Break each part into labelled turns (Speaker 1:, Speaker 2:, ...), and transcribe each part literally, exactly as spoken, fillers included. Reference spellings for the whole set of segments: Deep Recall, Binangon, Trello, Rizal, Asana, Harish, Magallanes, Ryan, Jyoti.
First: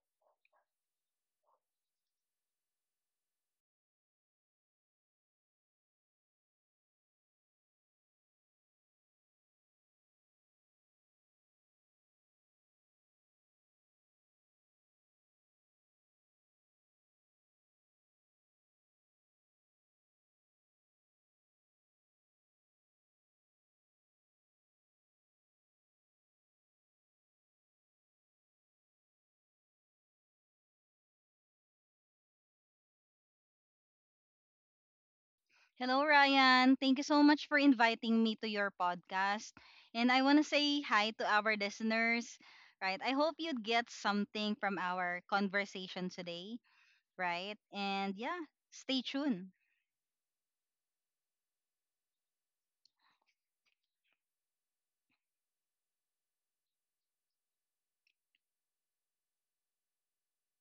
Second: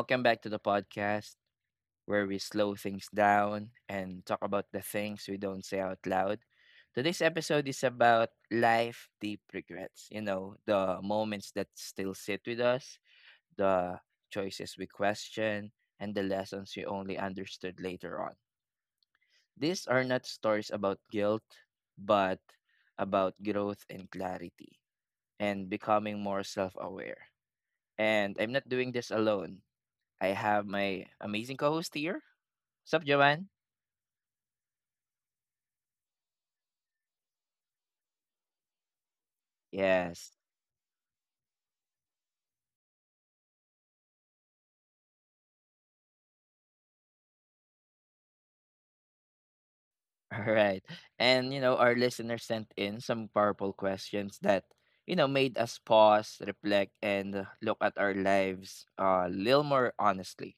Speaker 1: welcome back to the podcast where we slow things down and talk about the things we don't say out loud. Today's episode is about life deep regrets, you know, the moments that still sit with us, the choices we question, and the lessons we only understood later on. These are not stories about guilt, but about growth and clarity and becoming more self aware. And I'm not doing this alone. I have my amazing co-host here. Sup, Joanne?
Speaker 2: Hello, Ryan. Thank you so much for inviting me to your podcast. And I
Speaker 1: Yes.
Speaker 2: want to say hi to our listeners, right? I hope you'd get something from our conversation today, right? And yeah, stay tuned,
Speaker 1: All right. And you know, our listeners sent in some powerful questions that, you know, made us pause, reflect, and uh, look at our lives uh, a little more honestly.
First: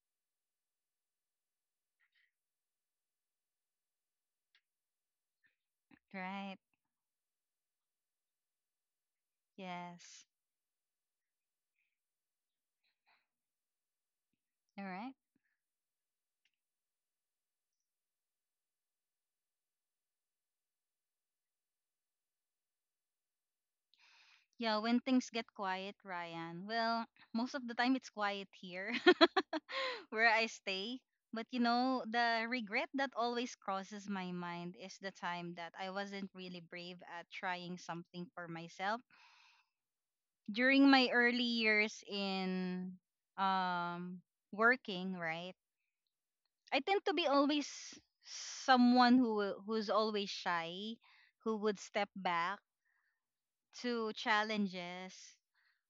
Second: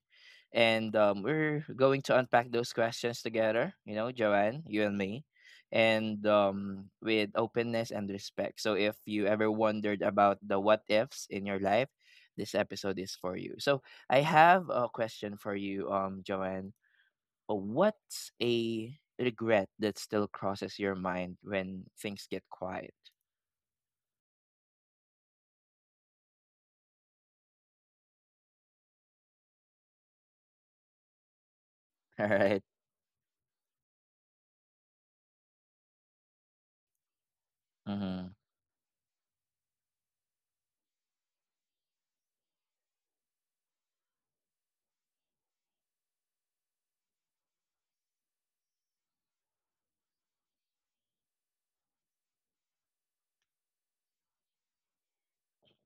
Speaker 1: And um, we're going to unpack those questions together, you know, Joanne, you and me, and
Speaker 2: right?
Speaker 1: um, with openness and respect. So if you ever wondered
Speaker 2: Yes.
Speaker 1: about the what ifs in your life, this episode is for you. So I have
Speaker 2: All
Speaker 1: a
Speaker 2: right.
Speaker 1: question for you, um, Joanne. What's a regret that still crosses your mind when things get quiet?
Speaker 2: Yeah, when things get quiet, Ryan, well, most of the time it's quiet here. Where I stay. But you know,
Speaker 1: All
Speaker 2: the
Speaker 1: right.
Speaker 2: regret that always crosses my mind is the time that I wasn't really brave at trying something
Speaker 1: Mhm.
Speaker 2: for myself. During my early years in um working, right? I tend to be always someone who who's always shy, who would step back to challenges,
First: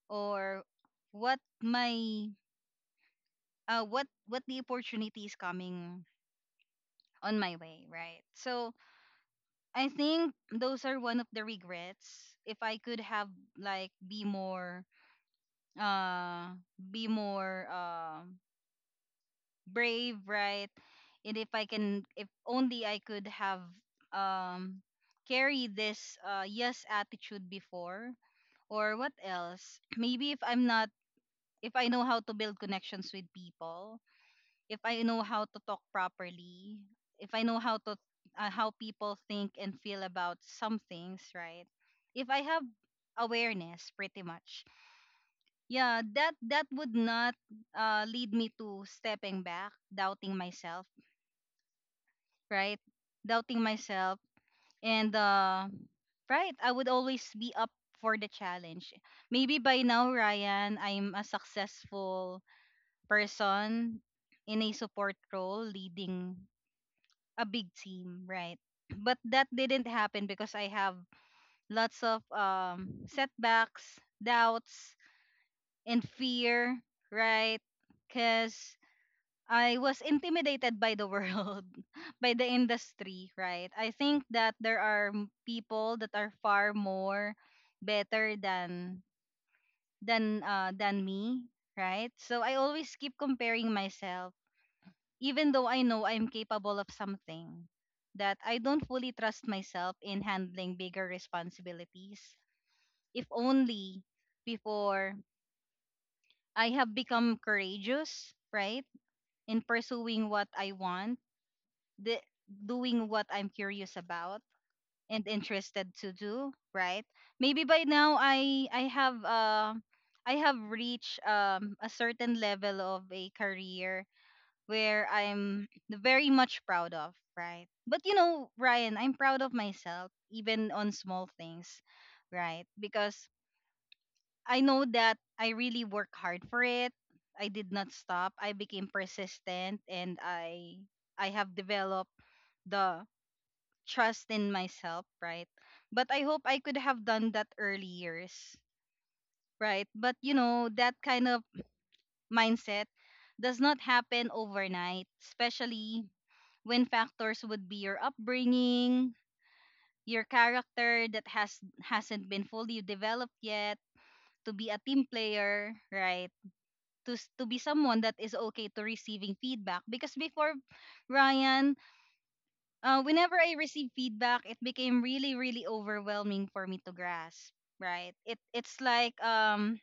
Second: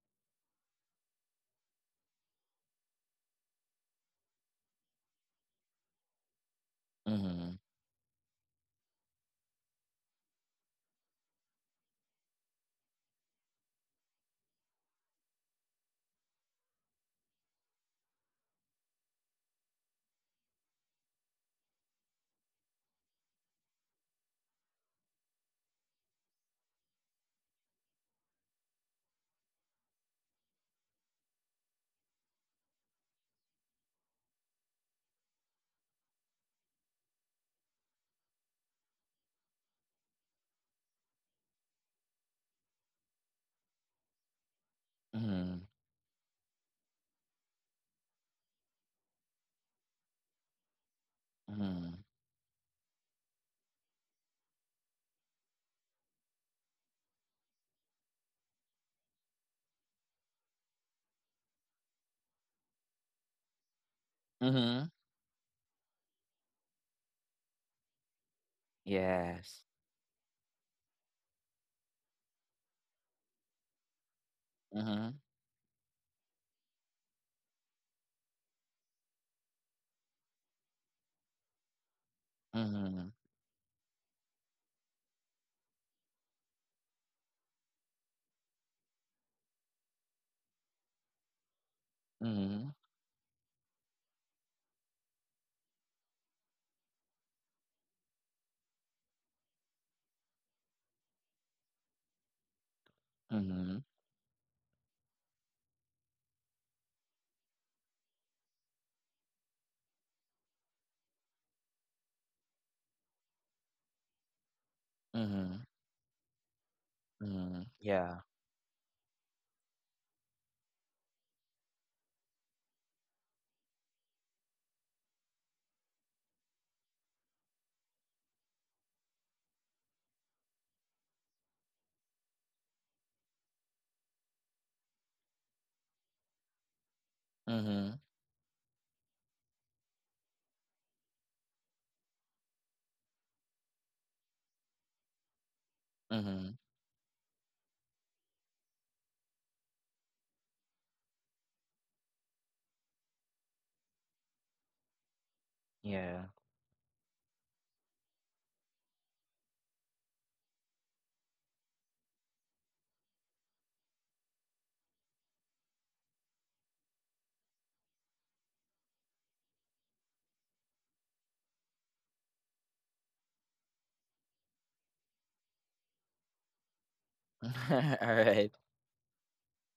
Speaker 2: or what my uh what what the opportunity is coming on my
Speaker 1: Mhm.
Speaker 2: way, right? So I think those are one of the regrets. If I could have, like, be more uh be more uh brave, right? And if I can if only I could have, um carry this uh yes attitude before, or what else? Maybe if I'm not if I know how to build connections with people, if I know how to talk properly, if I know how to, uh, how people think and feel about some things, right? If I have awareness, pretty much.
Speaker 1: Mhm.
Speaker 2: Yeah, that that would not, uh, lead me to stepping back, doubting myself,
Speaker 1: Mhm.
Speaker 2: right? Doubting myself. And, uh right, I would always be up for the challenge. Maybe by now, Ryan, I'm a successful person in a
Speaker 1: Mhm.
Speaker 2: support role leading a big team, right? But that
Speaker 1: Yes.
Speaker 2: didn't happen because I have lots of, um, setbacks, doubts,
Speaker 1: Mhm.
Speaker 2: and fear, right? Because I was intimidated by the world, by the
Speaker 1: Mhm.
Speaker 2: industry, right? I think that there are m- people that are far more better than than uh, than me, right? So I
Speaker 1: Mhm.
Speaker 2: always keep comparing myself, even though I know I'm capable of something, that I don't fully trust myself in handling bigger responsibilities. If
Speaker 1: Mhm.
Speaker 2: only before I have become courageous, right, in pursuing what I want, the, doing what I'm curious about and
Speaker 1: Mhm.
Speaker 2: interested to do, right? Maybe
Speaker 1: Mhm.
Speaker 2: by now
Speaker 1: Yeah.
Speaker 2: I I have uh I have reached, um a certain level of a career where I'm very much proud of, right? But you know, Ryan, I'm proud of myself even on small things, right? Because I know that I really work hard for it. I did not
Speaker 1: Mhm.
Speaker 2: stop. I became persistent, and I I have developed the trust in myself, right? But I hope I
Speaker 1: Mhm.
Speaker 2: could have done that early years, right? But you know, that kind of mindset does not happen overnight, especially
Speaker 1: Yeah.
Speaker 2: when factors would be your upbringing, your character that has hasn't been fully developed yet, to be a team player, right? To s- to be someone that is okay to receiving feedback, because before, Ryan, uh, whenever I received feedback, it became really really overwhelming for me to grasp, right?
Speaker 1: All
Speaker 2: It
Speaker 1: right.
Speaker 2: it's like, um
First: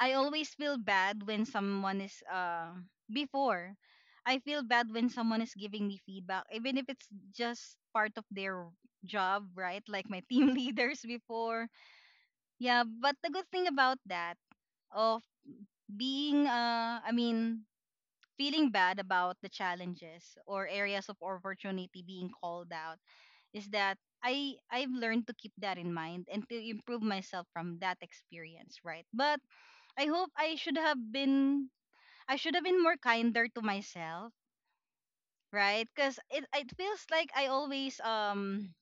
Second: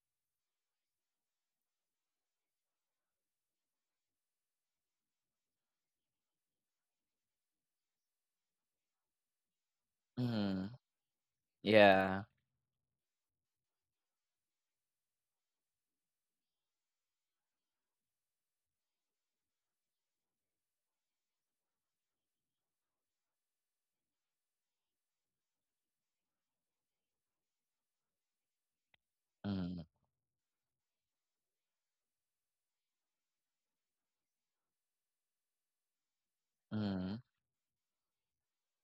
Speaker 2: I always feel bad when someone is uh before, I feel bad when someone is giving me feedback, even if it's just part of their job, right? Like my team
Speaker 1: Mhm.
Speaker 2: leaders before.
Speaker 1: Yeah.
Speaker 2: Yeah, but the good thing about that, of being uh I mean, feeling bad about the challenges or areas of opportunity being called out, is that I I've learned to keep that in mind and to improve myself from that experience, right? But
Speaker 1: Mhm.
Speaker 2: I hope I should have been I should have been more kinder to myself, right? Because it it feels
Speaker 1: Mhm.
Speaker 2: like I always um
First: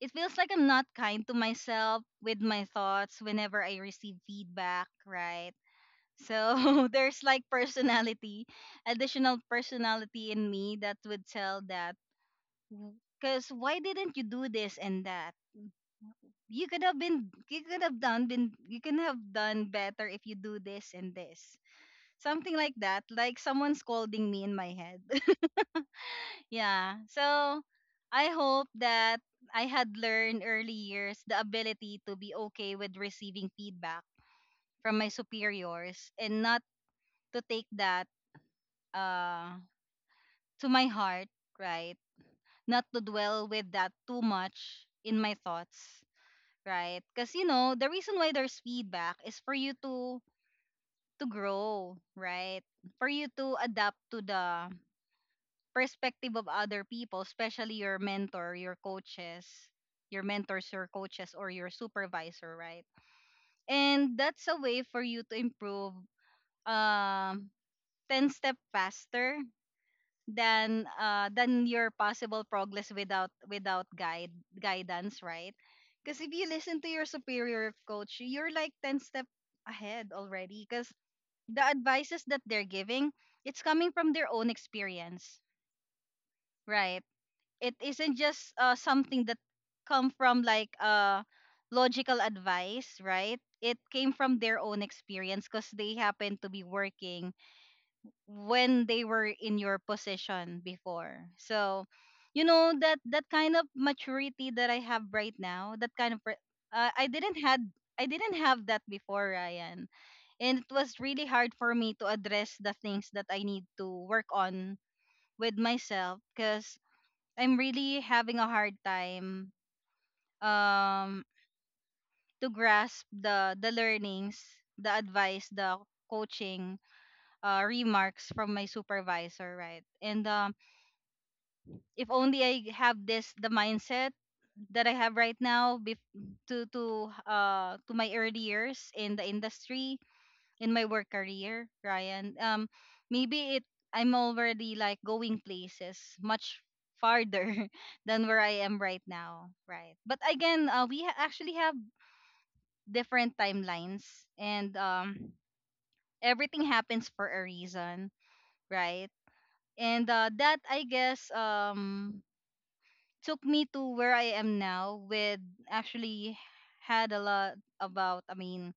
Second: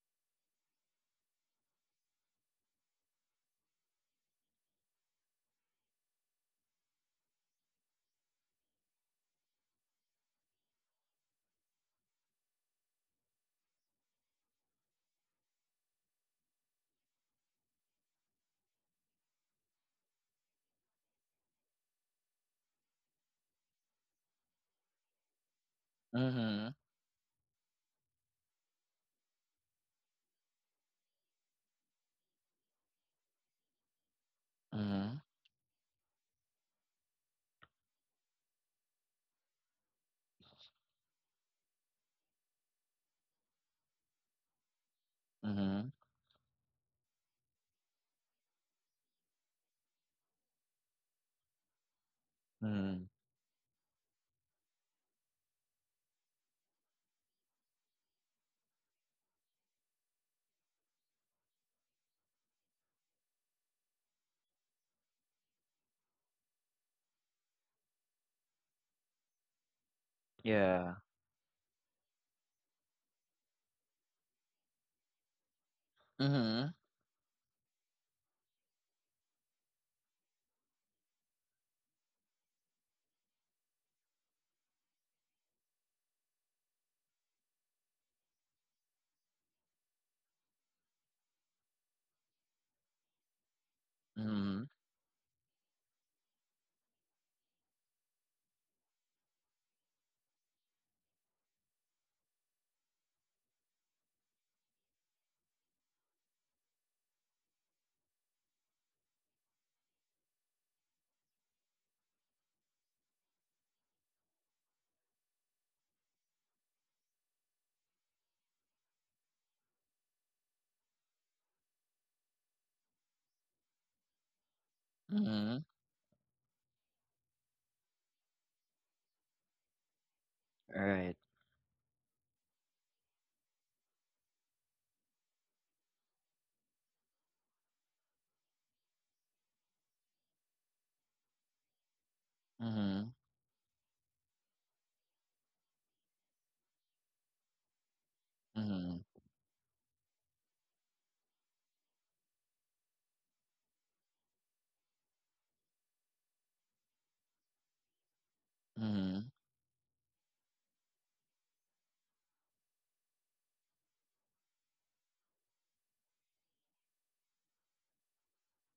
Speaker 2: it feels like I'm not kind to myself with my thoughts whenever I receive feedback, right? So there's like personality, additional personality in me that would tell that, because why didn't you do this and that? You could have been you could have done been you can have done better if you do this and this. Something like that, like someone scolding me in my head.
Speaker 1: Mhm.
Speaker 2: Yeah. So I hope that I had learned early years the ability to be okay with receiving feedback from my
Speaker 1: Mhm.
Speaker 2: superiors, and not to take that, uh to my heart, right? Not to dwell with that too much in my
Speaker 1: Mhm.
Speaker 2: thoughts, right? Cuz you know, the reason why there's feedback is for you to to grow, right?
Speaker 1: Mhm.
Speaker 2: For you to adapt to the perspective of other people, especially your mentor, your coaches, your mentors, your coaches, or your supervisor, right? And that's a way for you to improve, um, ten step faster than
Speaker 1: Yeah.
Speaker 2: uh, than your possible progress without without guide guidance, right? Because if you
Speaker 1: Mhm.
Speaker 2: listen to your superior coach, you're like ten step ahead already, because the advices that they're giving, it's coming from their own experience, right? It isn't just, uh, something that come from, like, uh logical advice, right? It came from their
Speaker 1: Mhm.
Speaker 2: own experience because they happened to be working when they were in your position before. So you know that that kind of maturity that I have right now, that kind of re- uh, i didn't had i didn't have that before, Ryan. And it was really hard for me to address the things that I need to work on with myself because I'm really having a hard time, um to grasp the the learnings, the advice,
Speaker 1: Mhm.
Speaker 2: the coaching, uh, remarks from my supervisor, right? And, um,
Speaker 1: All right.
Speaker 2: if only I have this the mindset that I have right now, bef- to to uh to my early years in the industry, in my work career, Ryan. Um,
Speaker 1: Mhm.
Speaker 2: maybe it I'm already like going places much farther than where I am right
Speaker 1: Mhm,
Speaker 2: now, right? But again, uh, we ha- actually have different timelines, and, um, everything happens for a reason, right?
Speaker 1: mhm,
Speaker 2: And, uh, that I guess, um took me to where I am now with actually had a lot about, I mean,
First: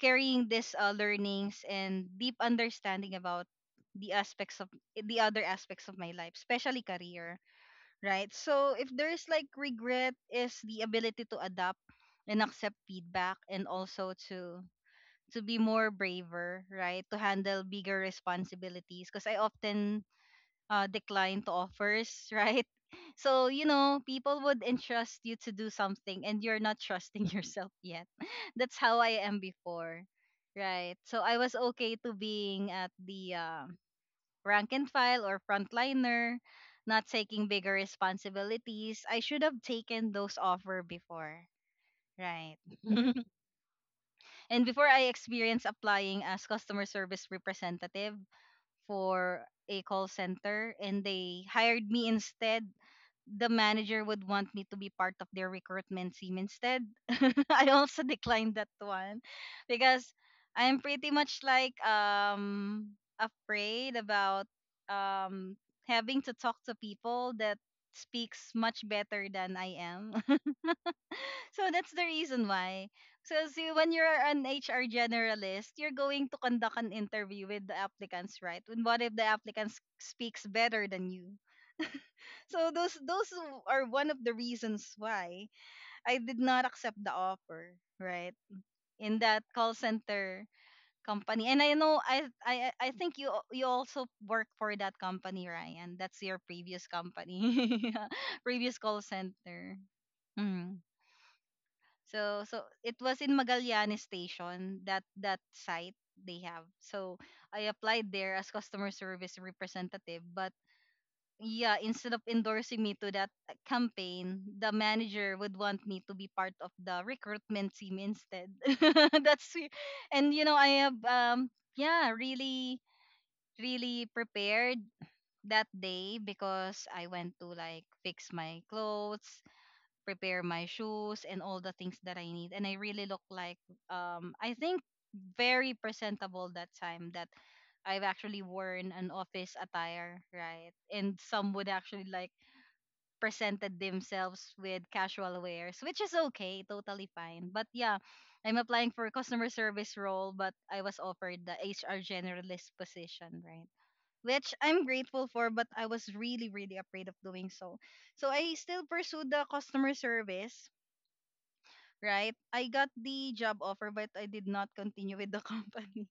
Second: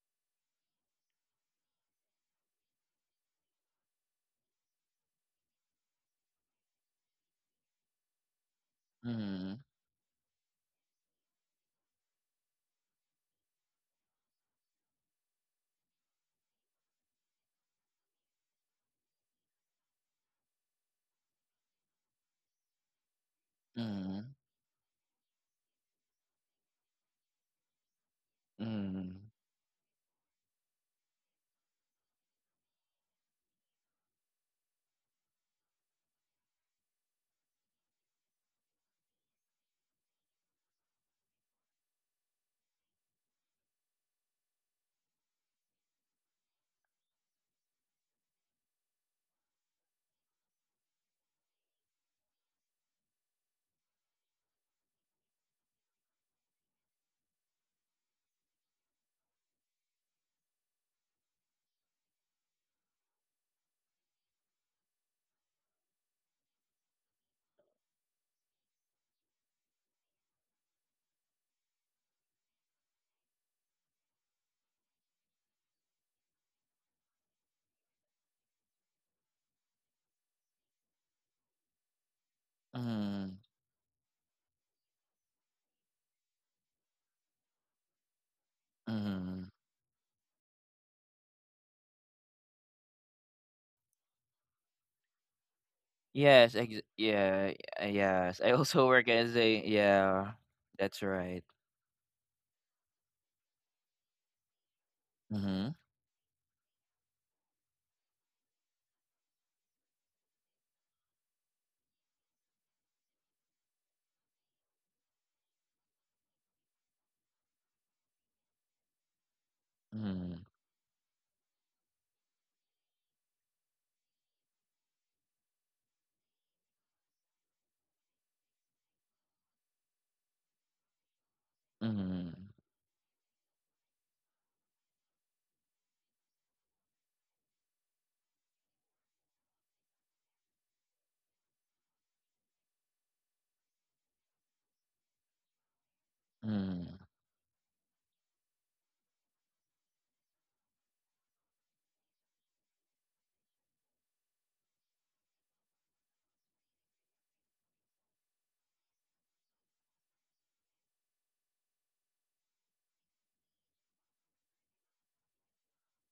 Speaker 2: carrying these, uh, learnings and deep understanding about the aspects of the other aspects of my life, especially career, right? So if there is like
Speaker 1: mhm,
Speaker 2: regret, is the ability to adapt and accept feedback, and also to to be more braver, right? To handle bigger responsibilities because I often, uh, decline to offers, right? So, you know,
Speaker 1: mhm,
Speaker 2: people would entrust you to do something and you're not trusting yourself yet. That's how I
Speaker 1: mhm,
Speaker 2: am before, right? So, I was okay to being at the, uh, rank and file or frontliner, not taking bigger responsibilities. I should have taken those offer before, right? And before, I experienced applying as customer service representative for a call center, and they hired me instead. The manager would want me to be part of their recruitment team instead. I also declined that one because I'm pretty much like, um afraid about, um having to talk to people that speaks much better than I am. So that's the reason why. So see, when you're an H R generalist, you're going to conduct an interview with the applicants, right? And what if the applicants speaks better than you? So those those
Speaker 1: mhm,
Speaker 2: are one of the reasons why I did not accept the offer, right? In that
Speaker 1: mhm.
Speaker 2: call center company. And I know I I I I think you al- you also work for that company, Ryan. That's your
Speaker 1: Yes, ex
Speaker 2: previous company.
Speaker 1: yeah, y- yes. I
Speaker 2: Previous
Speaker 1: also work
Speaker 2: call
Speaker 1: as a
Speaker 2: center.
Speaker 1: yeah.
Speaker 2: Mm.
Speaker 1: That's right.
Speaker 2: So so it was in Magallanes station, that that
Speaker 1: Mhm,
Speaker 2: site they have. So I applied there as customer service representative, but yeah, instead of endorsing me to that, uh, campaign, the manager would want me to be part of the recruitment team instead. That's it. And
Speaker 1: mhm,
Speaker 2: you know, I have, um yeah really really prepared that day because I went to like fix my clothes, prepare my shoes, and all the things that I
Speaker 1: mhm,
Speaker 2: need, and I really look like, um I think very presentable that time, that I've actually worn an office attire, right? And some would actually like presented themselves with casual wares, which is okay,
Speaker 1: mhm,
Speaker 2: totally fine. But yeah, I'm applying for a customer service role, but I was offered the H R generalist position, right? Which I'm grateful for, but I was really, really afraid of doing so. So I still pursued the customer service, right? I got the job offer, but I did not continue with the company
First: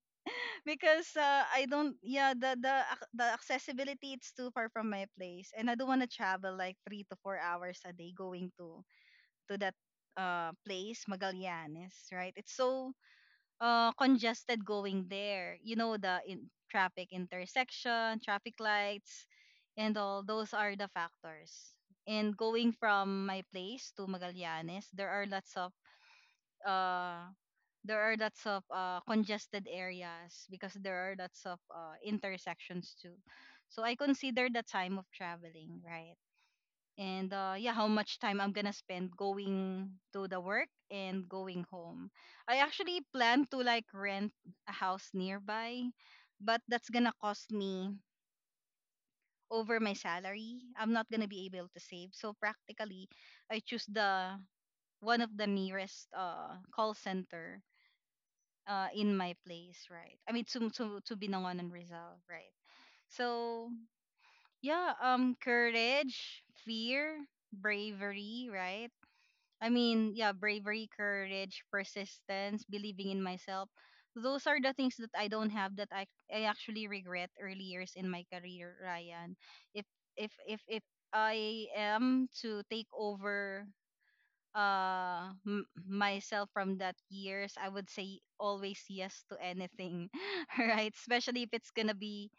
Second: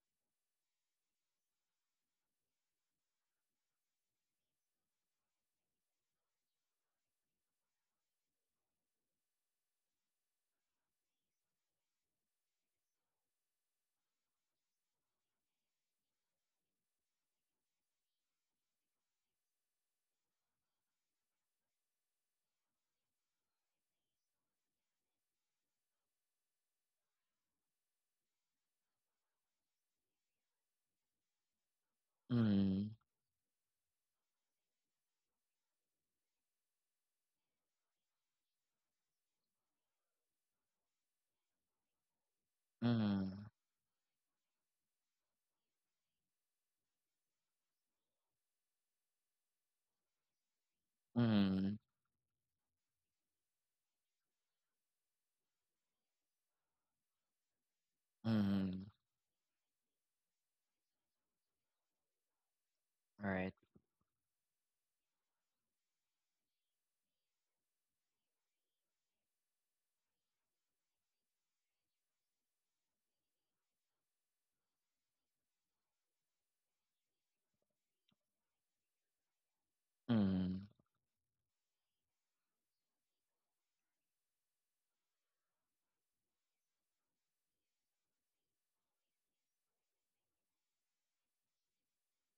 Speaker 2: because, uh, I don't, yeah, the the ac- the accessibility, it's too far from my place and I don't want to travel like three to four hours a day going to to that, uh place, Magallanes, right? It's so, uh congested going there. You know the in- traffic, intersection, traffic lights, and all those are the factors. And going from my place to Magallanes, there are lots of, uh there are lots of uh, congested areas because there are lots of, uh, intersections
Speaker 1: mhm,
Speaker 2: too. So I consider the time of traveling, right? And, uh, yeah, how much time I'm gonna spend going to the work and going home. I actually plan
Speaker 1: mhm,
Speaker 2: to like rent a house nearby, but that's gonna cost me over my salary. I'm not gonna be able
Speaker 1: mhm,
Speaker 2: to save. So practically, I choose the one of the nearest uh, call center
Speaker 1: mhm.
Speaker 2: uh, in my place, right? I mean, to to to Binangon and Rizal, right?
Speaker 1: All right.
Speaker 2: So yeah, um, courage, fear, bravery, right? I mean, yeah, bravery, courage, persistence, believing in myself. Those are the things that I don't have that I I actually regret early years in my career, Ryan. If if if
Speaker 1: Mm.
Speaker 2: if I am to take over uh m- myself from that years, I would say always yes to anything right, especially if it's gonna be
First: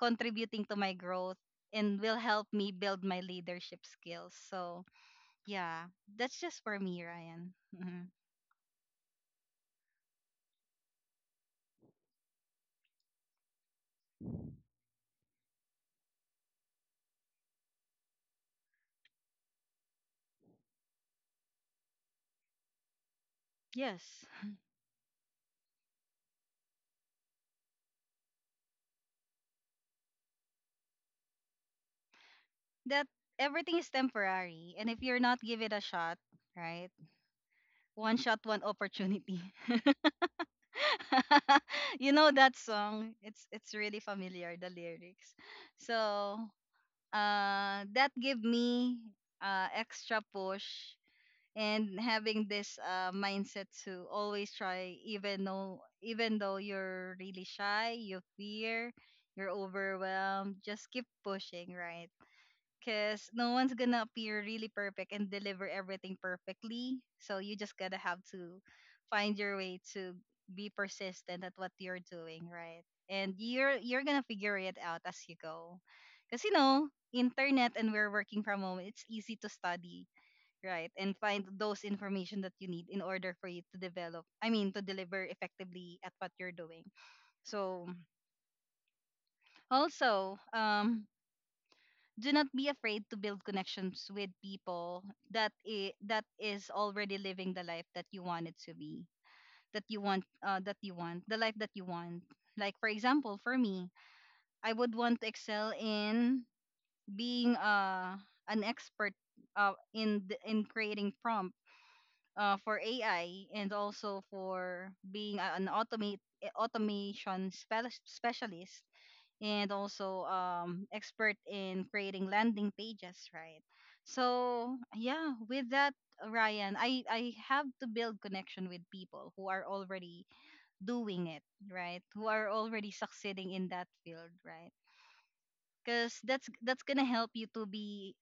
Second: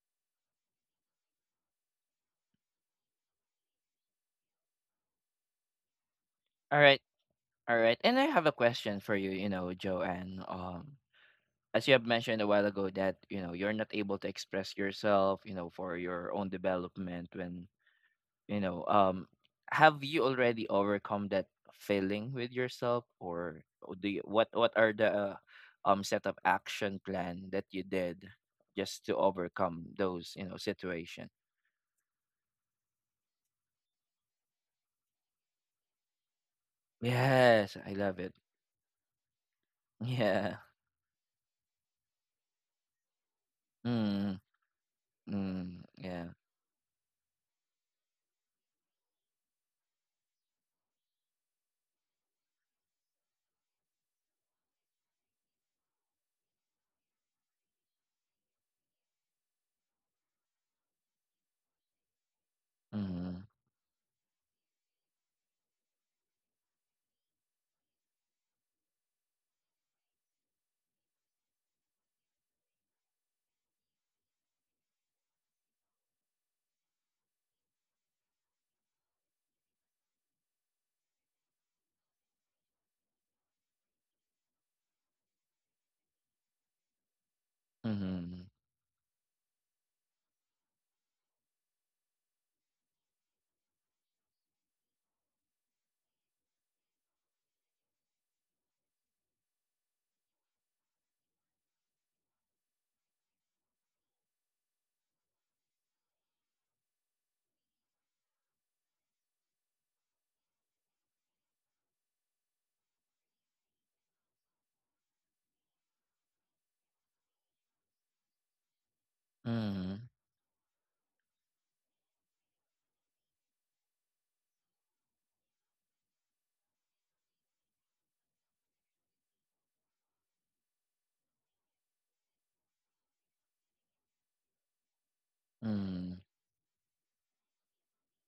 Speaker 2: contributing to my growth and will help me build my leadership skills. So yeah, that's just for
Speaker 1: All right.
Speaker 2: me, Ryan.
Speaker 1: All right.
Speaker 2: Mhm.
Speaker 1: And I have a question for you, you know, Joanne. Um, as you have mentioned a while ago that, you know, you're not able to express yourself, you know, for your own development when You know, um, have you already overcome that feeling with yourself, or uh, do you,
Speaker 2: Yes,
Speaker 1: what what are the uh, um set of action plan that you did just to overcome those you know situation?
Speaker 2: that everything is temporary and if you're not give it a shot, right?
Speaker 1: Yes, I love
Speaker 2: One
Speaker 1: it.
Speaker 2: shot, one opportunity.
Speaker 1: Yeah.
Speaker 2: You know that song, it's it's really
Speaker 1: Mm,
Speaker 2: familiar, the lyrics.
Speaker 1: mm, yeah.
Speaker 2: So uh, that give me uh, extra push and having this uh, mindset to always try, even though even though you're really shy, you fear, you're overwhelmed, just keep pushing, right? Because
Speaker 1: Mm,
Speaker 2: no one's gonna appear really perfect and deliver everything perfectly. So you just gotta have to find your way to be persistent at what you're doing, right? And you're you're gonna figure it out as you go, because you know internet and we're working from home. It's easy to study, right, and find those information that you need in order for you to develop. I mean, to deliver effectively at what you're doing. So
Speaker 1: mm,
Speaker 2: also, um, do not be afraid to build connections with people that i- that is already living the life that you want it to be, that you want uh, that you want the life that you want. Like for example, for me, I would want to excel in being uh, an expert uh, in the, in creating prompt uh, for AI, and also for being a- an automate automation spell- specialist, and
Speaker 1: mm,
Speaker 2: also um, expert in creating landing pages, right? So yeah, with that, Ryan, I I have to build connection with people who are already doing it, right? Who are already succeeding in that field, right?
Speaker 1: mm,
Speaker 2: Because that's that's gonna help you to be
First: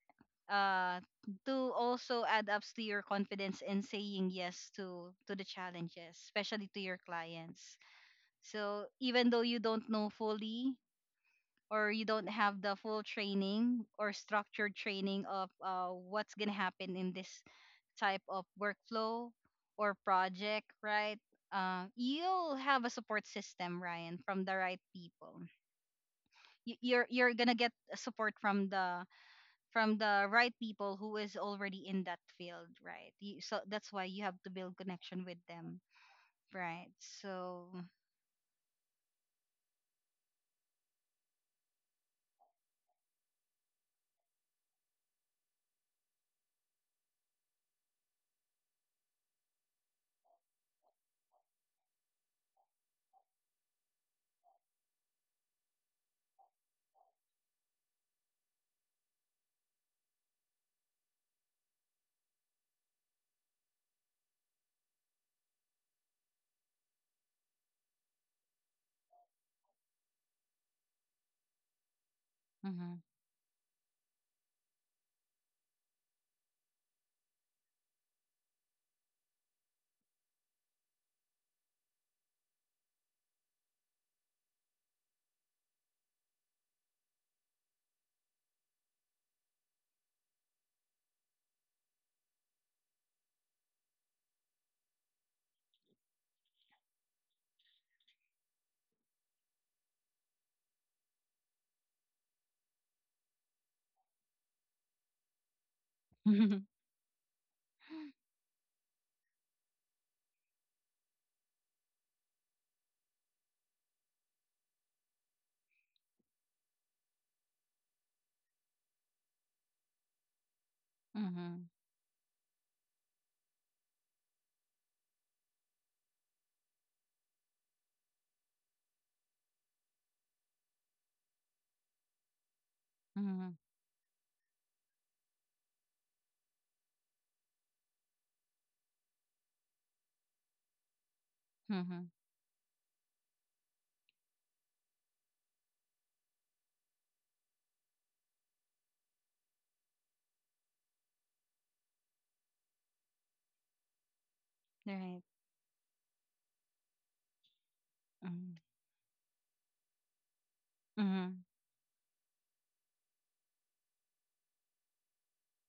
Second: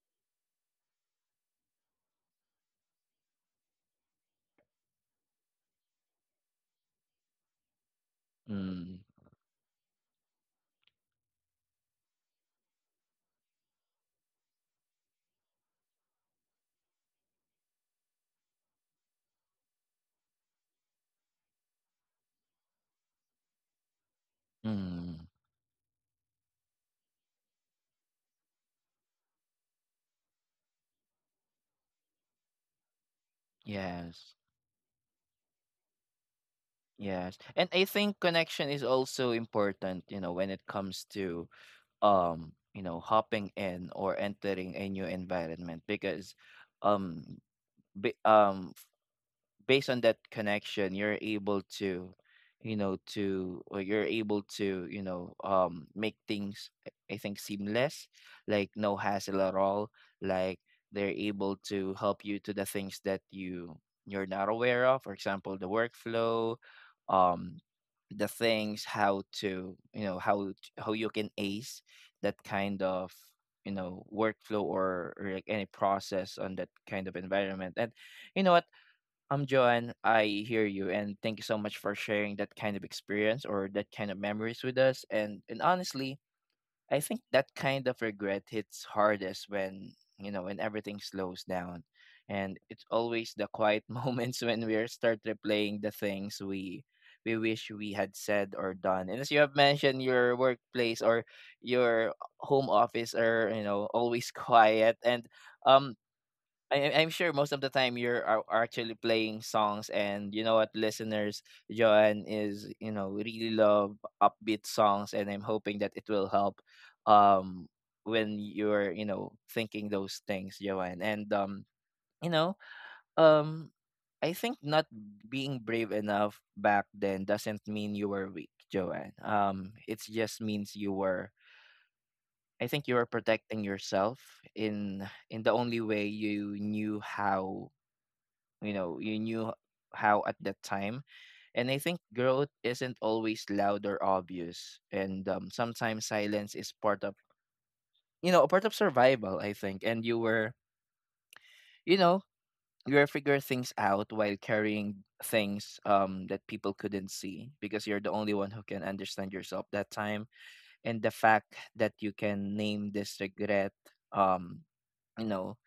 Speaker 2: uh to also add up to your confidence in saying yes to to the challenges, especially to your clients. So
Speaker 1: mm,
Speaker 2: even though you don't know fully, or you don't have the full training or structured training of uh, what's going to happen in this type of workflow or project, right? Uh, you'll have a support system, Ryan, from the right
Speaker 1: mm.
Speaker 2: people. Y- You're you're gonna get support from the from the right people who is already in that field, right? You, so that's why you
Speaker 1: Yes.
Speaker 2: have to build connection with them, right?
Speaker 1: Yes.
Speaker 2: So,
Speaker 1: And I think connection is also important, you know, when it comes to um you know hopping in or entering a new environment because um be, um based on that connection you're able to you know to or you're able to you know um make things i I think seamless, like no hassle at all, like they're able to help you to the things that you you're not aware of, for example the workflow, um the things how to you know how t- how you can ace that kind
Speaker 2: mhm.
Speaker 1: of you know workflow, or, or like any process on that kind of environment. And you know what, I'm Joanne, I hear you, and thank you so much for sharing that kind of experience or that kind of memories with us. And and honestly, I think that kind of regret hits hardest when you know when everything slows down, and it's always the quiet moments when we start replaying the things we we wish we had said or done. And as you have mentioned, your workplace or your home office are you know always quiet. And um
Speaker 2: Mhm.
Speaker 1: I, I'm sure most of the time you're are, are actually playing songs, and you know what, listeners, Joanne is you know really love upbeat songs, and I'm hoping that it will help um when you're you know thinking those things, Joanne. And um
Speaker 2: Mhm.
Speaker 1: you know um I think not being brave enough back then doesn't mean you were weak, Joanne. Um, it just means you were. I think you were
Speaker 2: Mhm.
Speaker 1: protecting yourself in in the only way you knew how you know you knew how at that time, and I think
Speaker 2: Mhm.
Speaker 1: growth isn't always loud or obvious, and um, sometimes silence is part of you know part of survival, I think. And you were you know you were figure things out while carrying
Speaker 2: Right,
Speaker 1: things um that people couldn't see, because you're the only one
Speaker 2: mhm.
Speaker 1: who can understand yourself that time. And the
Speaker 2: Mhm.
Speaker 1: fact that you can name this regret, um you know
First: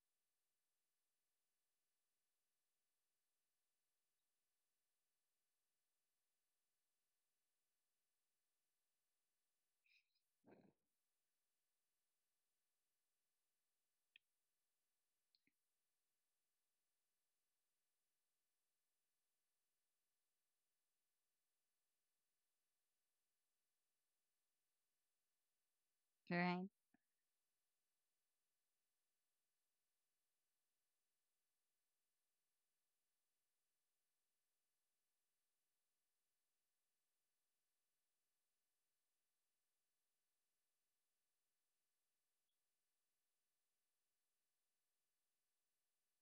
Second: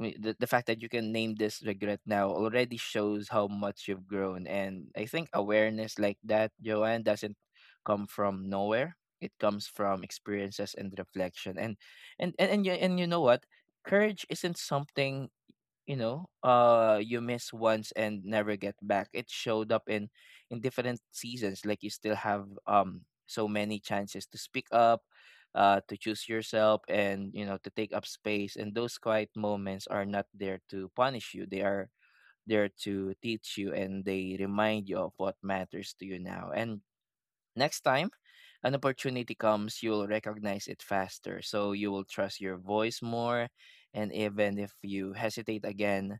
Speaker 1: I mean, the, the fact that you can name this regret now already shows how much you've grown. And I think awareness like that, Joanne, doesn't come from nowhere. It comes from experiences and reflection. And and and and you, and you know what? Courage isn't something you know uh you miss once and never get back. It showed up in in different seasons. Like, you still have um so many chances to speak up, uh to choose
Speaker 2: Right.
Speaker 1: yourself, and you know to take up space. And those quiet moments are not there to punish you, they are there to teach you, and they remind you of what matters to you now. And next time an opportunity comes, you'll recognize it faster. So you will trust your voice more. And even if you hesitate again,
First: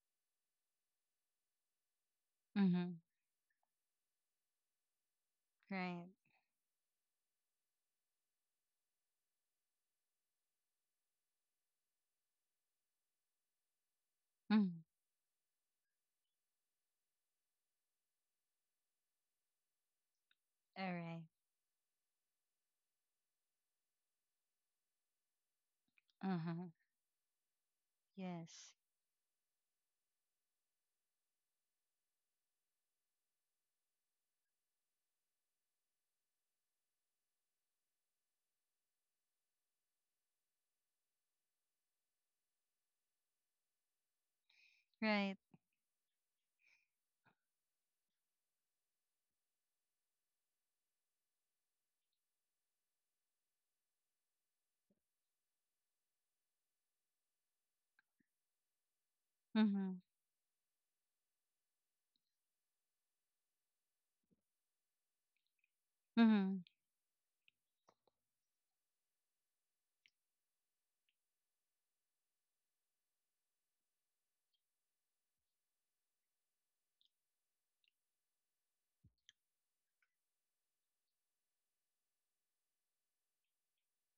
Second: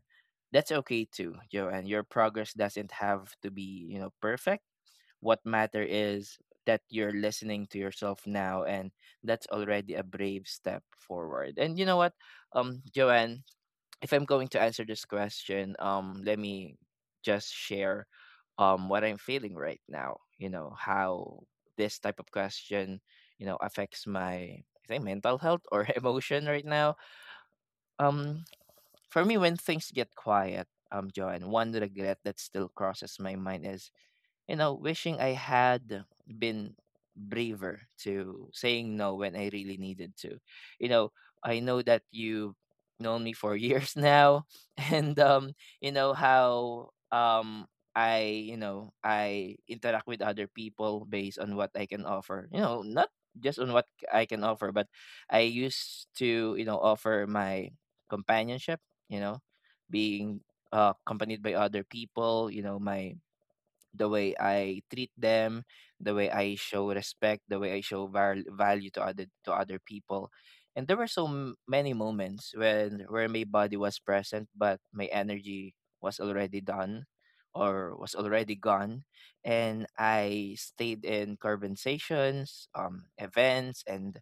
Speaker 1: that's okay too, Joanne. Your progress doesn't
Speaker 2: Mhm.
Speaker 1: have to be, you know, perfect. What matter
Speaker 2: Right.
Speaker 1: is that you're listening to yourself now, and that's already a brave step forward. And you know what, um, Joanne, if I'm going to answer
Speaker 2: Mhm.
Speaker 1: this question, um, let me just share um what I'm feeling right now. You know
Speaker 2: All right.
Speaker 1: how this type of question, you know, affects my, I think, mental health or emotion right
Speaker 2: Uh-huh.
Speaker 1: now. Um,
Speaker 2: Yes.
Speaker 1: for me, when things get quiet, um, John, one regret that still crosses my mind is, you know, wishing I had been braver to saying no when I really needed to. You know, I know that you've known me for years now, and
Speaker 2: Right.
Speaker 1: um, you know how um I, you know, I interact with other people based on what I can offer. You know, not just on what I can offer, but I used to, you know, offer my companionship, you know,
Speaker 2: Mhm.
Speaker 1: being uh, accompanied by other people, you know, my the way I treat them, the way I
Speaker 2: Mhm.
Speaker 1: show respect, the way I show val- value to other to other people. And there were so m- many moments when where my body was present but my energy was already done or was already gone, and I stayed in conversations, um events, and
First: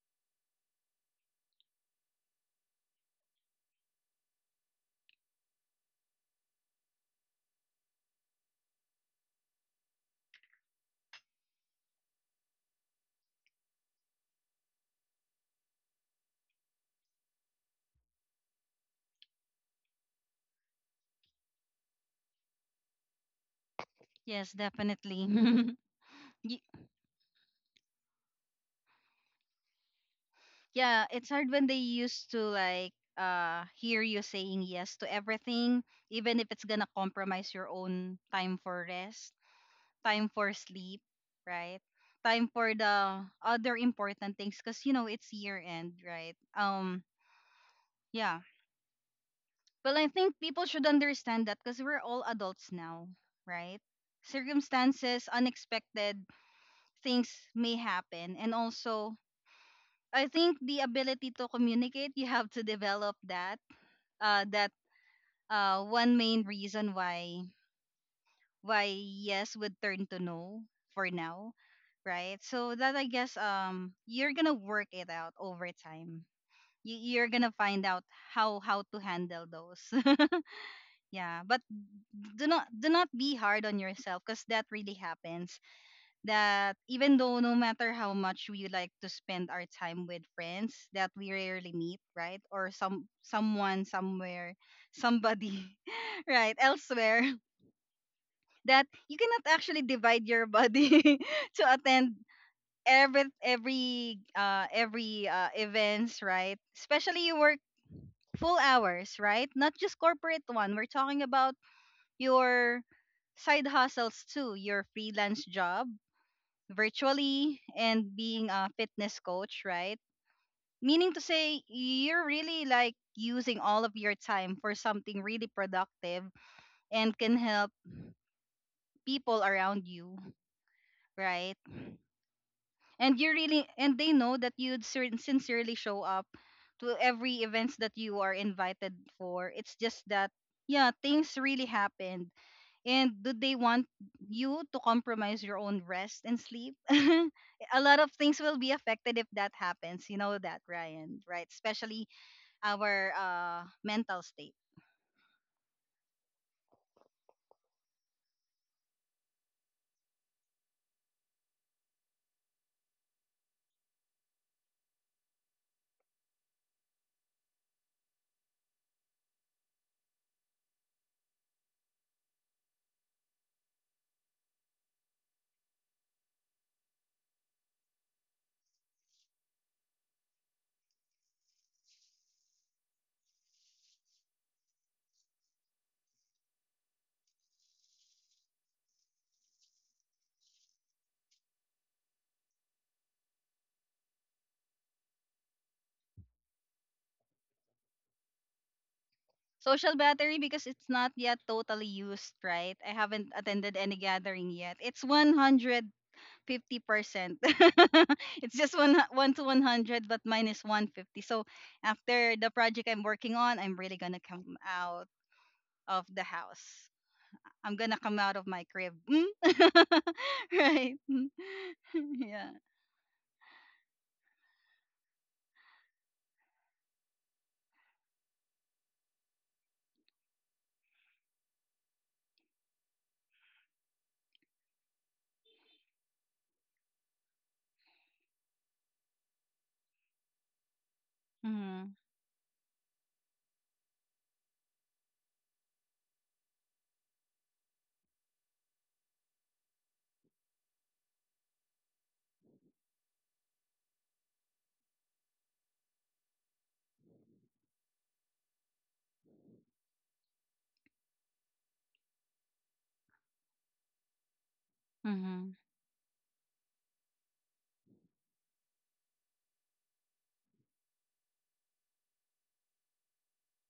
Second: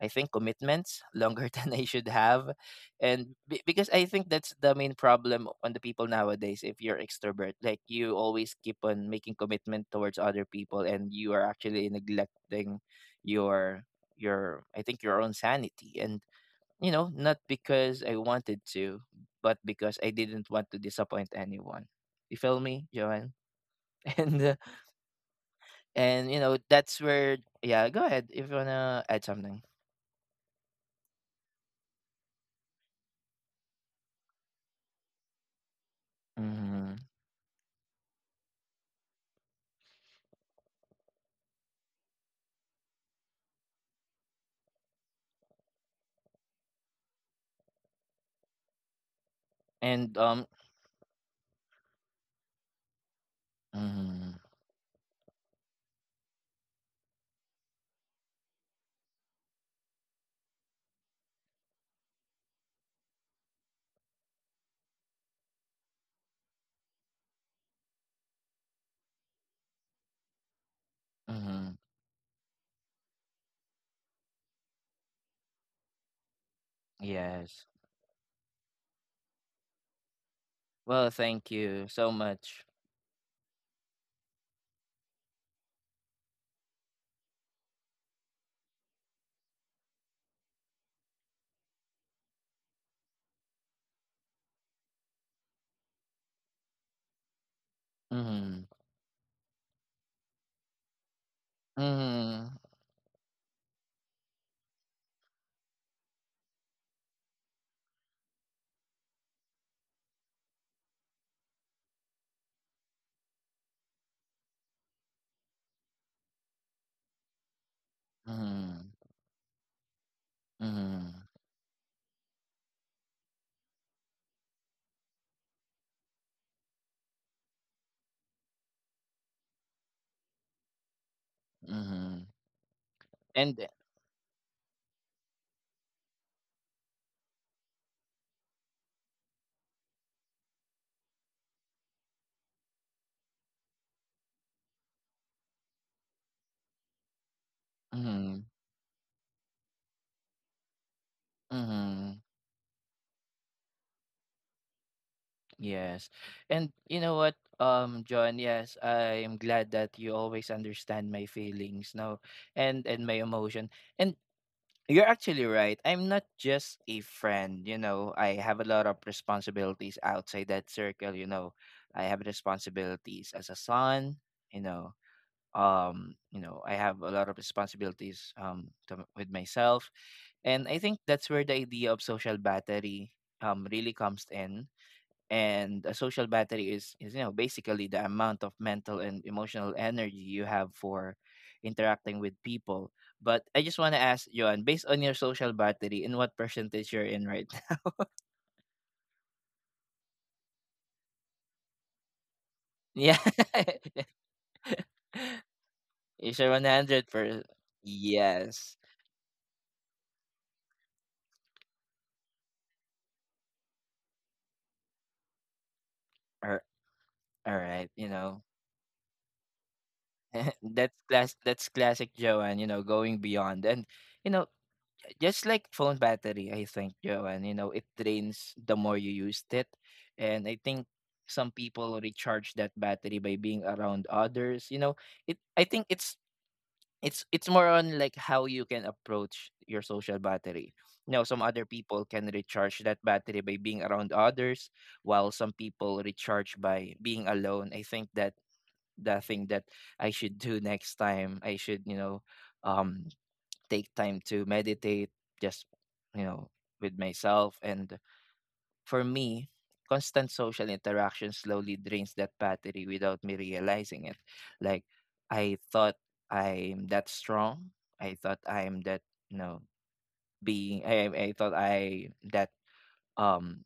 Speaker 1: I think commitments longer than I should have. And be- because I think that's the main problem on the people nowadays. If you're extrovert, like, you always keep on making commitment towards other people and you are actually neglecting your your I think your own sanity. And you know not because I wanted to, but because I didn't want to disappoint anyone. You feel me, Joanne? And
Speaker 2: Yes,
Speaker 1: uh,
Speaker 2: definitely.
Speaker 1: and you know
Speaker 2: Y-
Speaker 1: that's where, yeah, go ahead if you wanna add something.
Speaker 2: yeah, it's hard when they used to like uh hear you saying yes to everything, even if it's gonna
Speaker 1: Hmm.
Speaker 2: compromise your own time for rest, time for sleep, right? Time for the other important things, because you know it's year end, right? Um, yeah. Well, I
Speaker 1: and
Speaker 2: think
Speaker 1: um
Speaker 2: people should understand that because we're all adults now, right?
Speaker 1: hmm.
Speaker 2: Circumstances, unexpected things may happen. And also, I think the ability to communicate, you have to develop that. Uh, that uh, One main reason why why yes would turn to no for now,
Speaker 1: Hmm.
Speaker 2: right? So that, I guess, um, you're gonna work it out over time. You, you're gonna
Speaker 1: Yes.
Speaker 2: find out how how to handle those.
Speaker 1: Well,
Speaker 2: Yeah,
Speaker 1: thank
Speaker 2: but
Speaker 1: you so
Speaker 2: do
Speaker 1: much.
Speaker 2: not do not be hard on yourself, because that really happens, that even though no matter how much we like to spend our time with friends that we rarely meet, right, or some someone somewhere, somebody right, elsewhere.
Speaker 1: Mhm.
Speaker 2: That you cannot actually divide your body to attend
Speaker 1: Mhm.
Speaker 2: every every uh every uh events, right? Especially you work full hours, right? Not just corporate one we're talking about. Your side hustles too, your freelance job virtually, and being a
Speaker 1: Mhm.
Speaker 2: fitness coach, right? Meaning to
Speaker 1: Mhm.
Speaker 2: say, you're really like using all of your time for something really productive and can help people around you, right?
Speaker 1: Mhm.
Speaker 2: And you really,
Speaker 1: And
Speaker 2: and they know that you'd sin- sincerely show up to every events that you are invited for. It's just that, yeah, things really happened. And do they want you to compromise your own rest and sleep? A lot of things
Speaker 1: mhm.
Speaker 2: will be affected if that happens. You know that, Ryan, right? Especially
Speaker 1: Mhm.
Speaker 2: our uh, mental state.
Speaker 1: Yes. And you know what, um, John, yes, I am glad that you always understand my feelings now and and my emotion. And you're actually right. I'm not just a friend, you know. I have a lot of responsibilities outside that circle, you know. I have responsibilities as a son, you know um you know I have a lot of responsibilities um to, with myself. And I think that's where the idea of social battery um really comes in. And a social battery is is you know basically the amount of mental and emotional energy you have for interacting with people. But I just want to ask Johan, based on your social battery, in what percentage you're in right now?
Speaker 2: Social battery, because it's not yet totally used, right? I
Speaker 1: Yeah.
Speaker 2: haven't attended any gathering yet. It's
Speaker 1: Is your one hundred
Speaker 2: one hundred fifty percent.
Speaker 1: per
Speaker 2: It's just
Speaker 1: Yes.
Speaker 2: one, 1 to one hundred, but mine is one hundred fifty. So after the project I'm working on, I'm really going to come out of the house.
Speaker 1: Or all
Speaker 2: I'm
Speaker 1: right,
Speaker 2: gonna
Speaker 1: you
Speaker 2: come out of
Speaker 1: know,
Speaker 2: my crib. Mm? Right?
Speaker 1: that's
Speaker 2: Mm.
Speaker 1: class that's classic
Speaker 2: Yeah.
Speaker 1: Joanne, you know, going beyond. And you know, just like phone battery, I think, Joanne, you know, it drains the more you used it. And I think some people recharge that battery by being around others. You know, it I think it's it's it's more on like how you can approach your social battery. You know, some other
Speaker 2: Mm-hmm.
Speaker 1: people can recharge that battery by being around others, while some people recharge by being alone. I think that the thing that I should do next time. I should, you know, um, take time to meditate, just, you know, with myself. And for me, constant social interaction slowly drains that battery without me realizing it. Like,
Speaker 2: Mm-hmm.
Speaker 1: I thought I'm that strong. I thought I'm that, you know, being, I, I I thought I that um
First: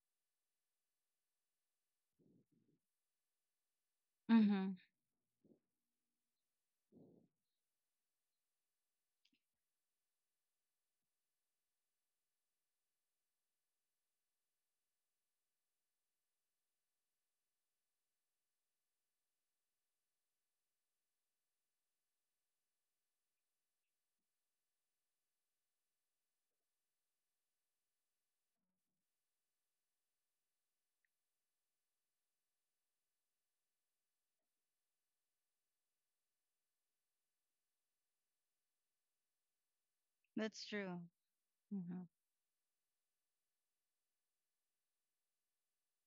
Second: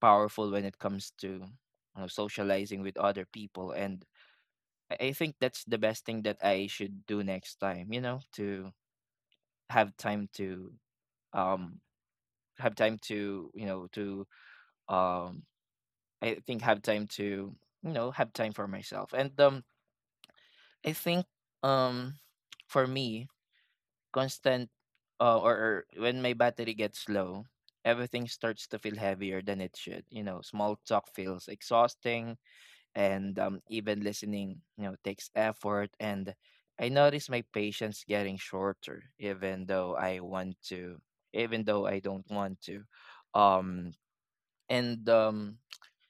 Speaker 1: powerful when it comes to, you know, socializing with other people. And
Speaker 2: Mm-hmm.
Speaker 1: I I think that's the best thing that I should do next time, you know, to have time to um have time to, you know, to um I think have time to, you know, have time for myself. And um I think, um for me, constant uh, or, or when my battery gets low, everything starts to feel heavier than it should. You know, small talk feels exhausting and um, even listening you know takes effort, and I notice my patience getting shorter even though I want
Speaker 2: That's
Speaker 1: to,
Speaker 2: true.
Speaker 1: even though I
Speaker 2: Mm-hmm.
Speaker 1: don't want to. Um and um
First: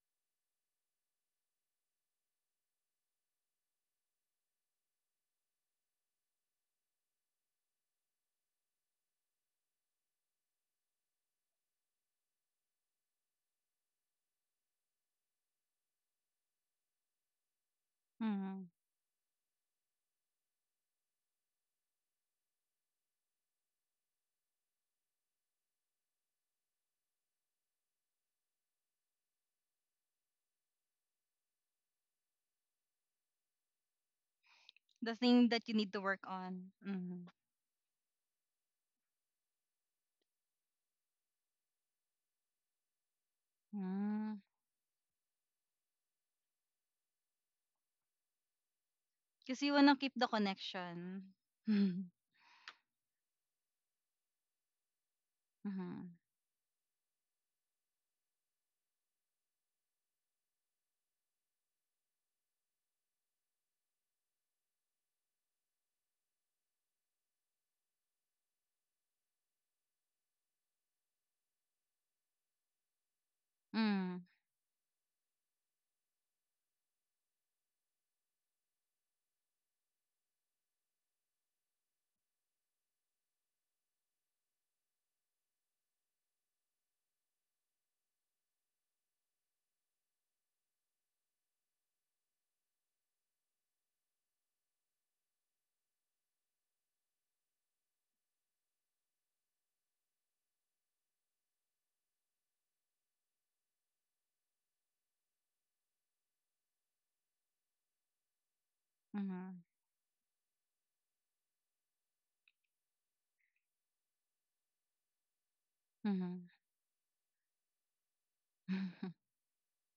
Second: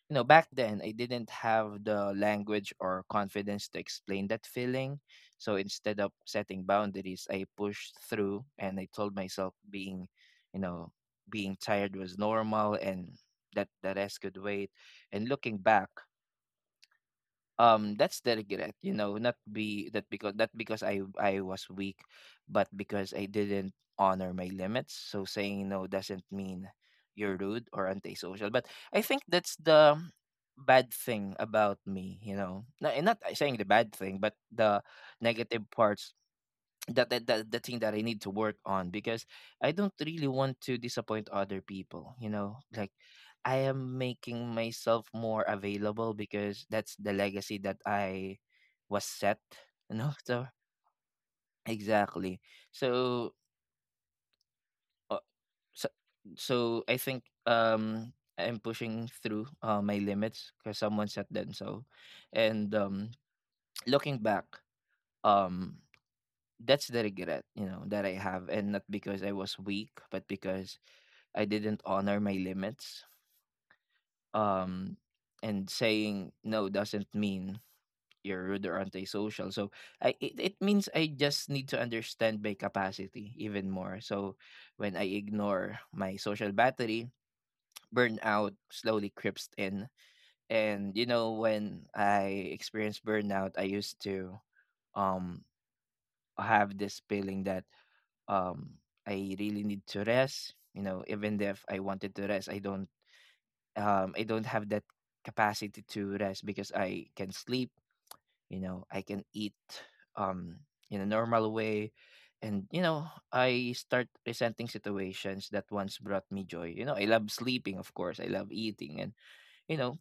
Speaker 1: you know Back then, I didn't have the language or confidence to explain that feeling, so instead of setting boundaries, I pushed through and I told myself being you know being tired was normal and that the rest could wait. And looking back, um that's
Speaker 2: Mm-hmm.
Speaker 1: delicate, you know, not be that because that because i i was weak, but because I didn't honor my limits. So saying no doesn't mean you're rude or antisocial, but I think that's the bad thing about me, you know, not, eh, not saying the bad thing but the
Speaker 2: The thing
Speaker 1: negative
Speaker 2: that you need to
Speaker 1: parts,
Speaker 2: work on.
Speaker 1: that,
Speaker 2: Mm-hmm.
Speaker 1: that, that the thing that I need to work on, because I don't really want to disappoint other people, you know, like I am
Speaker 2: Mm.
Speaker 1: making myself more available because that's the legacy that I was set,
Speaker 2: Because you wanna
Speaker 1: you know.
Speaker 2: keep the connection.
Speaker 1: So exactly. So uh, so,
Speaker 2: Mm-hmm.
Speaker 1: so I think um I'm pushing through uh, my limits because someone set them, so, and um looking back, um that's the regret, you know, that I have, and not because I was weak, but because I didn't honor my limits.
Speaker 2: Mm-hmm.
Speaker 1: um and saying no doesn't mean you're rude or antisocial, so i it, it means I just need to understand my capacity even more. So when I ignore my social battery, burnout slowly creeps in. And you know, when I experienced burnout, I used to um have this feeling that um I really need to rest. You know, even if I wanted to rest, I don't um I don't have that capacity to rest, because I can sleep, you know, I can eat
Speaker 2: Mm-hmm.
Speaker 1: um in a normal way. And you know, I start resenting situations that once brought me joy. You know, I love sleeping, of course. I love eating,
Speaker 2: Mm-hmm.
Speaker 1: and you know,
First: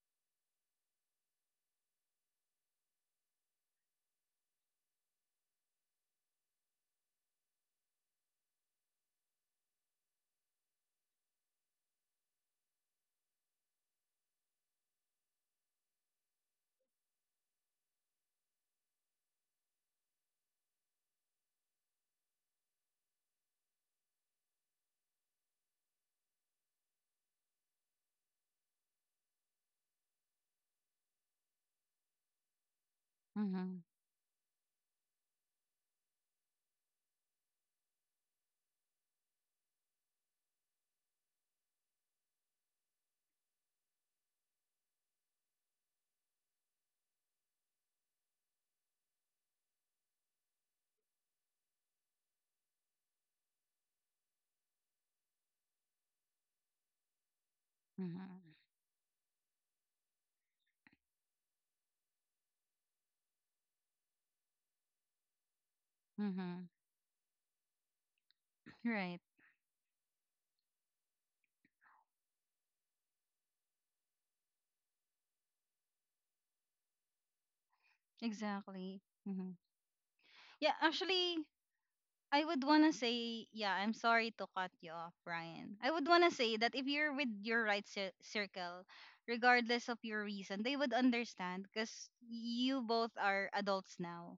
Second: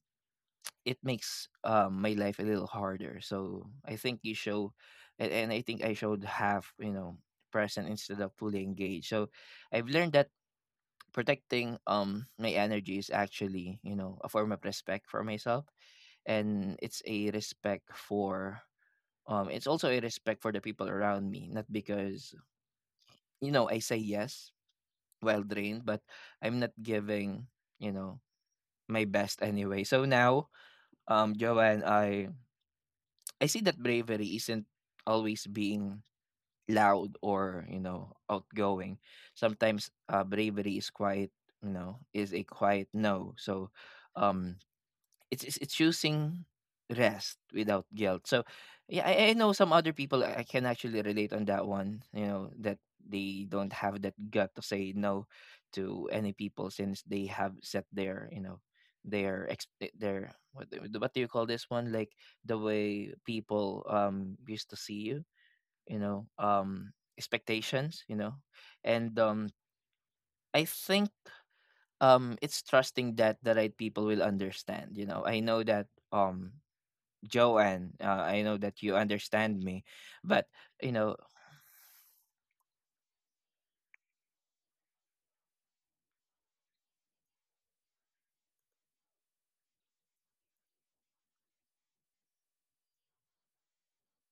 Speaker 1: it makes um my life a little harder. So I think you show, and, and I think I showed half, you know, present instead of fully engaged. So I've learned that protecting um my energy is actually, you know, a form of respect for myself, and it's a respect for um it's also a respect for the people around me. Not because, you know, I say yes while drained, but I'm not giving, you know my best anyway. So now, um, Joanne, I I see
Speaker 2: Mm-hmm.
Speaker 1: that bravery isn't always being loud or, you know, outgoing. Sometimes uh, bravery is quiet. You know, is a quiet no. So, um, it's it's, it's choosing rest without guilt. So yeah, I, I know some other people I I can actually relate on that one. You know that they don't have that gut to say no to any people since they have set their, you
Speaker 2: Mm-hmm.
Speaker 1: know, their ex, their what do what do you call this one, like the way people um used to see you, you know,
Speaker 2: Mm-hmm.
Speaker 1: um expectations, you know. And
Speaker 2: Right.
Speaker 1: um I think um it's trusting that the right people will understand. You know, I know that um Joanne, uh, I know that you
Speaker 2: Exactly. Mm-hmm.
Speaker 1: understand me, but
Speaker 2: Yeah,
Speaker 1: you know,
Speaker 2: actually, I would want to say, yeah, I'm sorry to cut you off, Brian. I would want to say that if you're with your right cir- circle, regardless of your reason, they would understand because you both are adults now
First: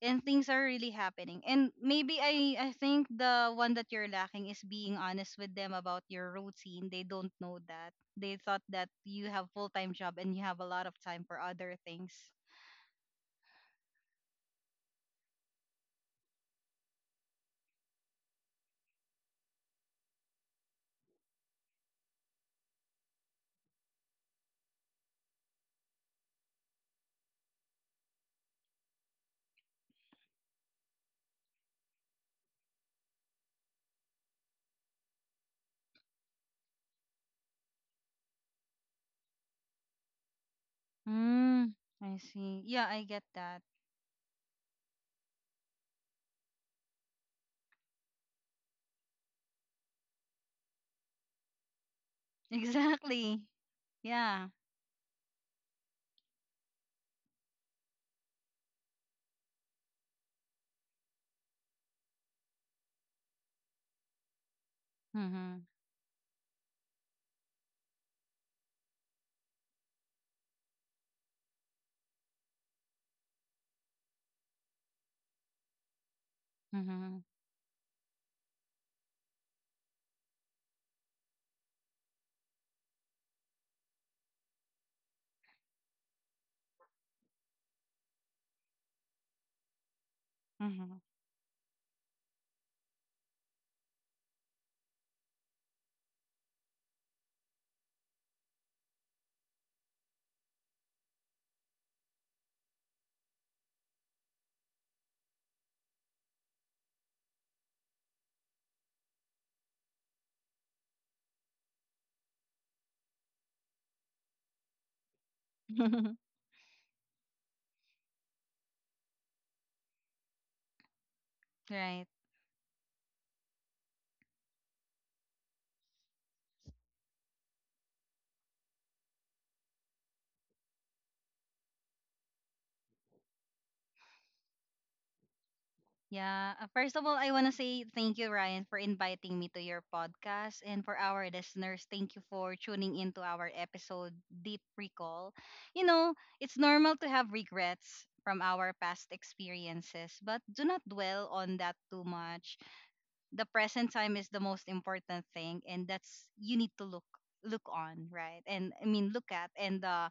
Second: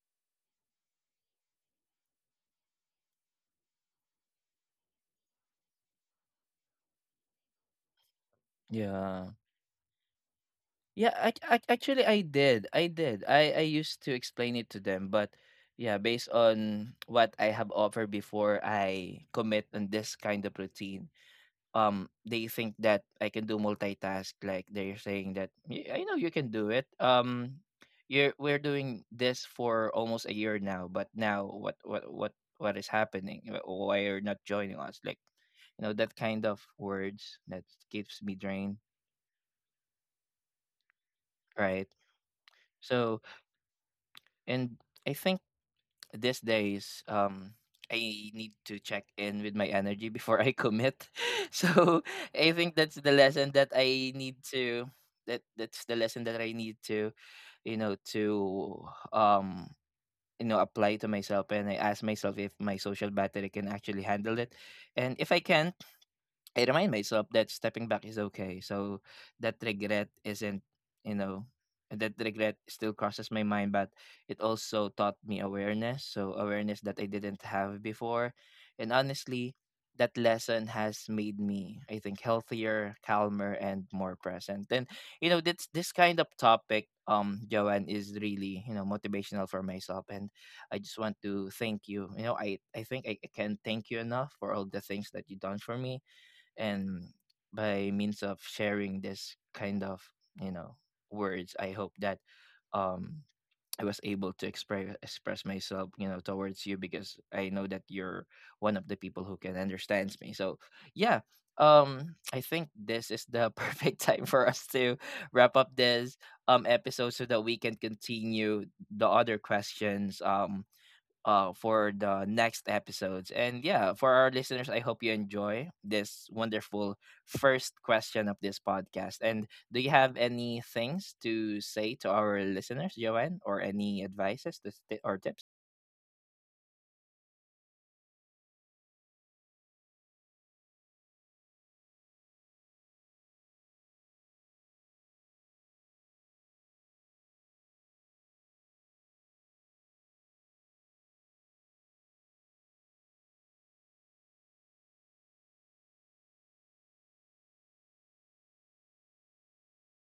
Speaker 2: and things are really happening. And maybe I, I think the one that you're lacking is being honest with them about your routine. They don't know that. They thought that you
Speaker 1: yeah,
Speaker 2: have full-time job and you have a lot of
Speaker 1: yeah.
Speaker 2: time
Speaker 1: I,
Speaker 2: for
Speaker 1: I
Speaker 2: other
Speaker 1: actually
Speaker 2: things.
Speaker 1: I did, I did. I I used to explain it to them, but yeah, based on what I have offered before, I commit on this kind of routine. Um they think that I can do multitask, like they're saying that "Y- I know you can do it, um you're we're doing this for almost a year now, but now what what what what is happening. Wh- why you're not joining us, like you know that kind of words that keeps me drained,
Speaker 2: Mm,
Speaker 1: right?
Speaker 2: I see. Yeah, I
Speaker 1: So
Speaker 2: get that.
Speaker 1: and I think these days, um I need to check in with my energy before I commit. So I think that's the
Speaker 2: Exactly.
Speaker 1: lesson that I need
Speaker 2: Yeah.
Speaker 1: to, that that's the lesson that I need to, you know, to um you know apply to myself, and I ask myself if my social battery can actually handle it. And if I
Speaker 2: Mhm.
Speaker 1: can't, I remind myself that stepping back is okay. So that regret isn't, you know, that regret still crosses my mind, but it also taught me awareness. So awareness that I
Speaker 2: Mhm.
Speaker 1: didn't have before. And honestly, that lesson has made me, I think, healthier, calmer, and more present. And you know, this this kind of topic, um, Joanne, is really, you know, motivational for myself. And I just
Speaker 2: Mhm.
Speaker 1: want to thank you. You know, I, I think I, I can't thank you enough for all the things that you've done for me, and by means of sharing this kind of, you know, words, I hope that um I was able to express express myself, you know, towards you, because I know that you're one of the people who can understands me. So yeah, um I think this is the perfect time for us to wrap up this um episode, so that we can continue the other questions, um uh for
Speaker 2: Right.
Speaker 1: the next episodes. And yeah, for our listeners, I hope you enjoy this wonderful first question of this podcast. And do you have any things to say to our listeners, Joanne, or any advices to sti- or tips?
Speaker 2: Yeah. Uh, first of all, I want to say thank you, Ryan, for inviting me to your podcast. And for our listeners, thank you for tuning into our episode, Deep Recall. You know, it's normal to have regrets from our past experiences, but do not dwell on that too much. The present time is the most important thing, and that's you need to look look on, right, and I mean, look at, and uh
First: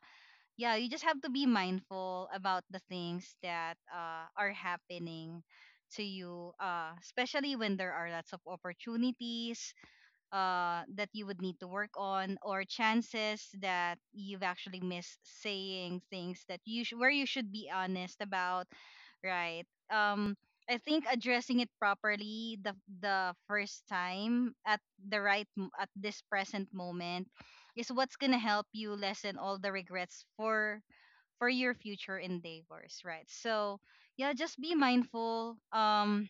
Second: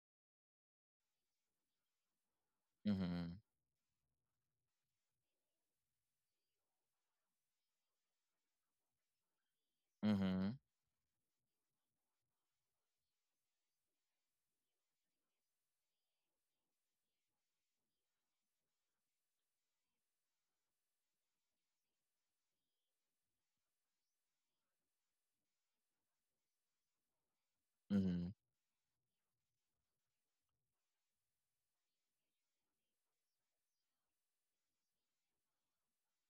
Speaker 2: yeah, you just have to be mindful about the
Speaker 1: Mm-hmm.
Speaker 2: things that uh, are happening to you, uh, especially when there are lots of opportunities
Speaker 1: Mm-hmm.
Speaker 2: uh, that you would need to work on, or chances that you've actually missed, saying things that you sh- where you should be honest about, right? Um, I think addressing it properly the the first time at the right m- at this present moment is what's gonna help you lessen all the regrets for for your future endeavors, right? So yeah, just be mindful. Um,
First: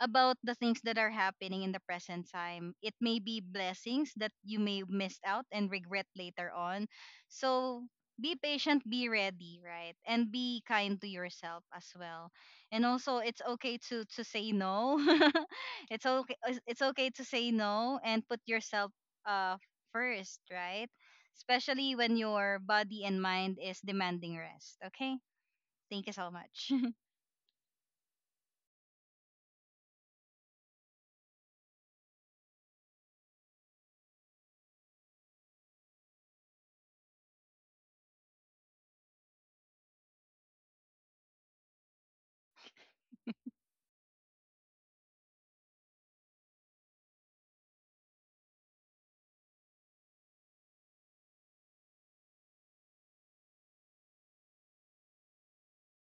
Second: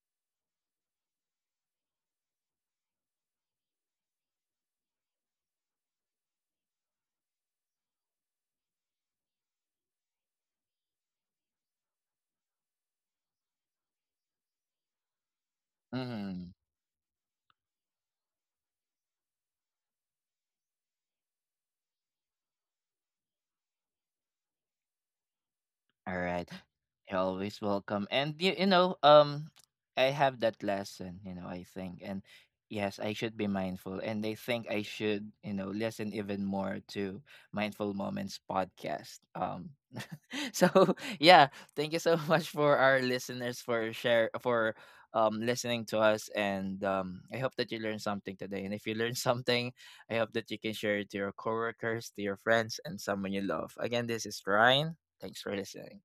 Speaker 2: about the things that are happening in the present time. It may be blessings that you may miss out and regret later on. So be patient, be ready, right? And be kind to yourself as well. And also, it's okay to to say no. It's okay,
Speaker 1: Mm-hmm.
Speaker 2: it's okay to say no and put yourself uh first, right? Especially when your body and mind is demanding rest, okay? Thank you
Speaker 1: All
Speaker 2: so
Speaker 1: right.
Speaker 2: much.
Speaker 1: You're always welcome. And you, you know, um I have that lesson, you know, I think. And yes, I should be mindful. And I think I should, you know, listen even more to Mindful Moments podcast. Um so yeah, thank you so much for our listeners for share for um listening to us, and um I hope that you learned something today. And if you learned something, I hope that you can share it to your coworkers, to your friends, and someone you love. Again, this is Ryan. Thanks for listening.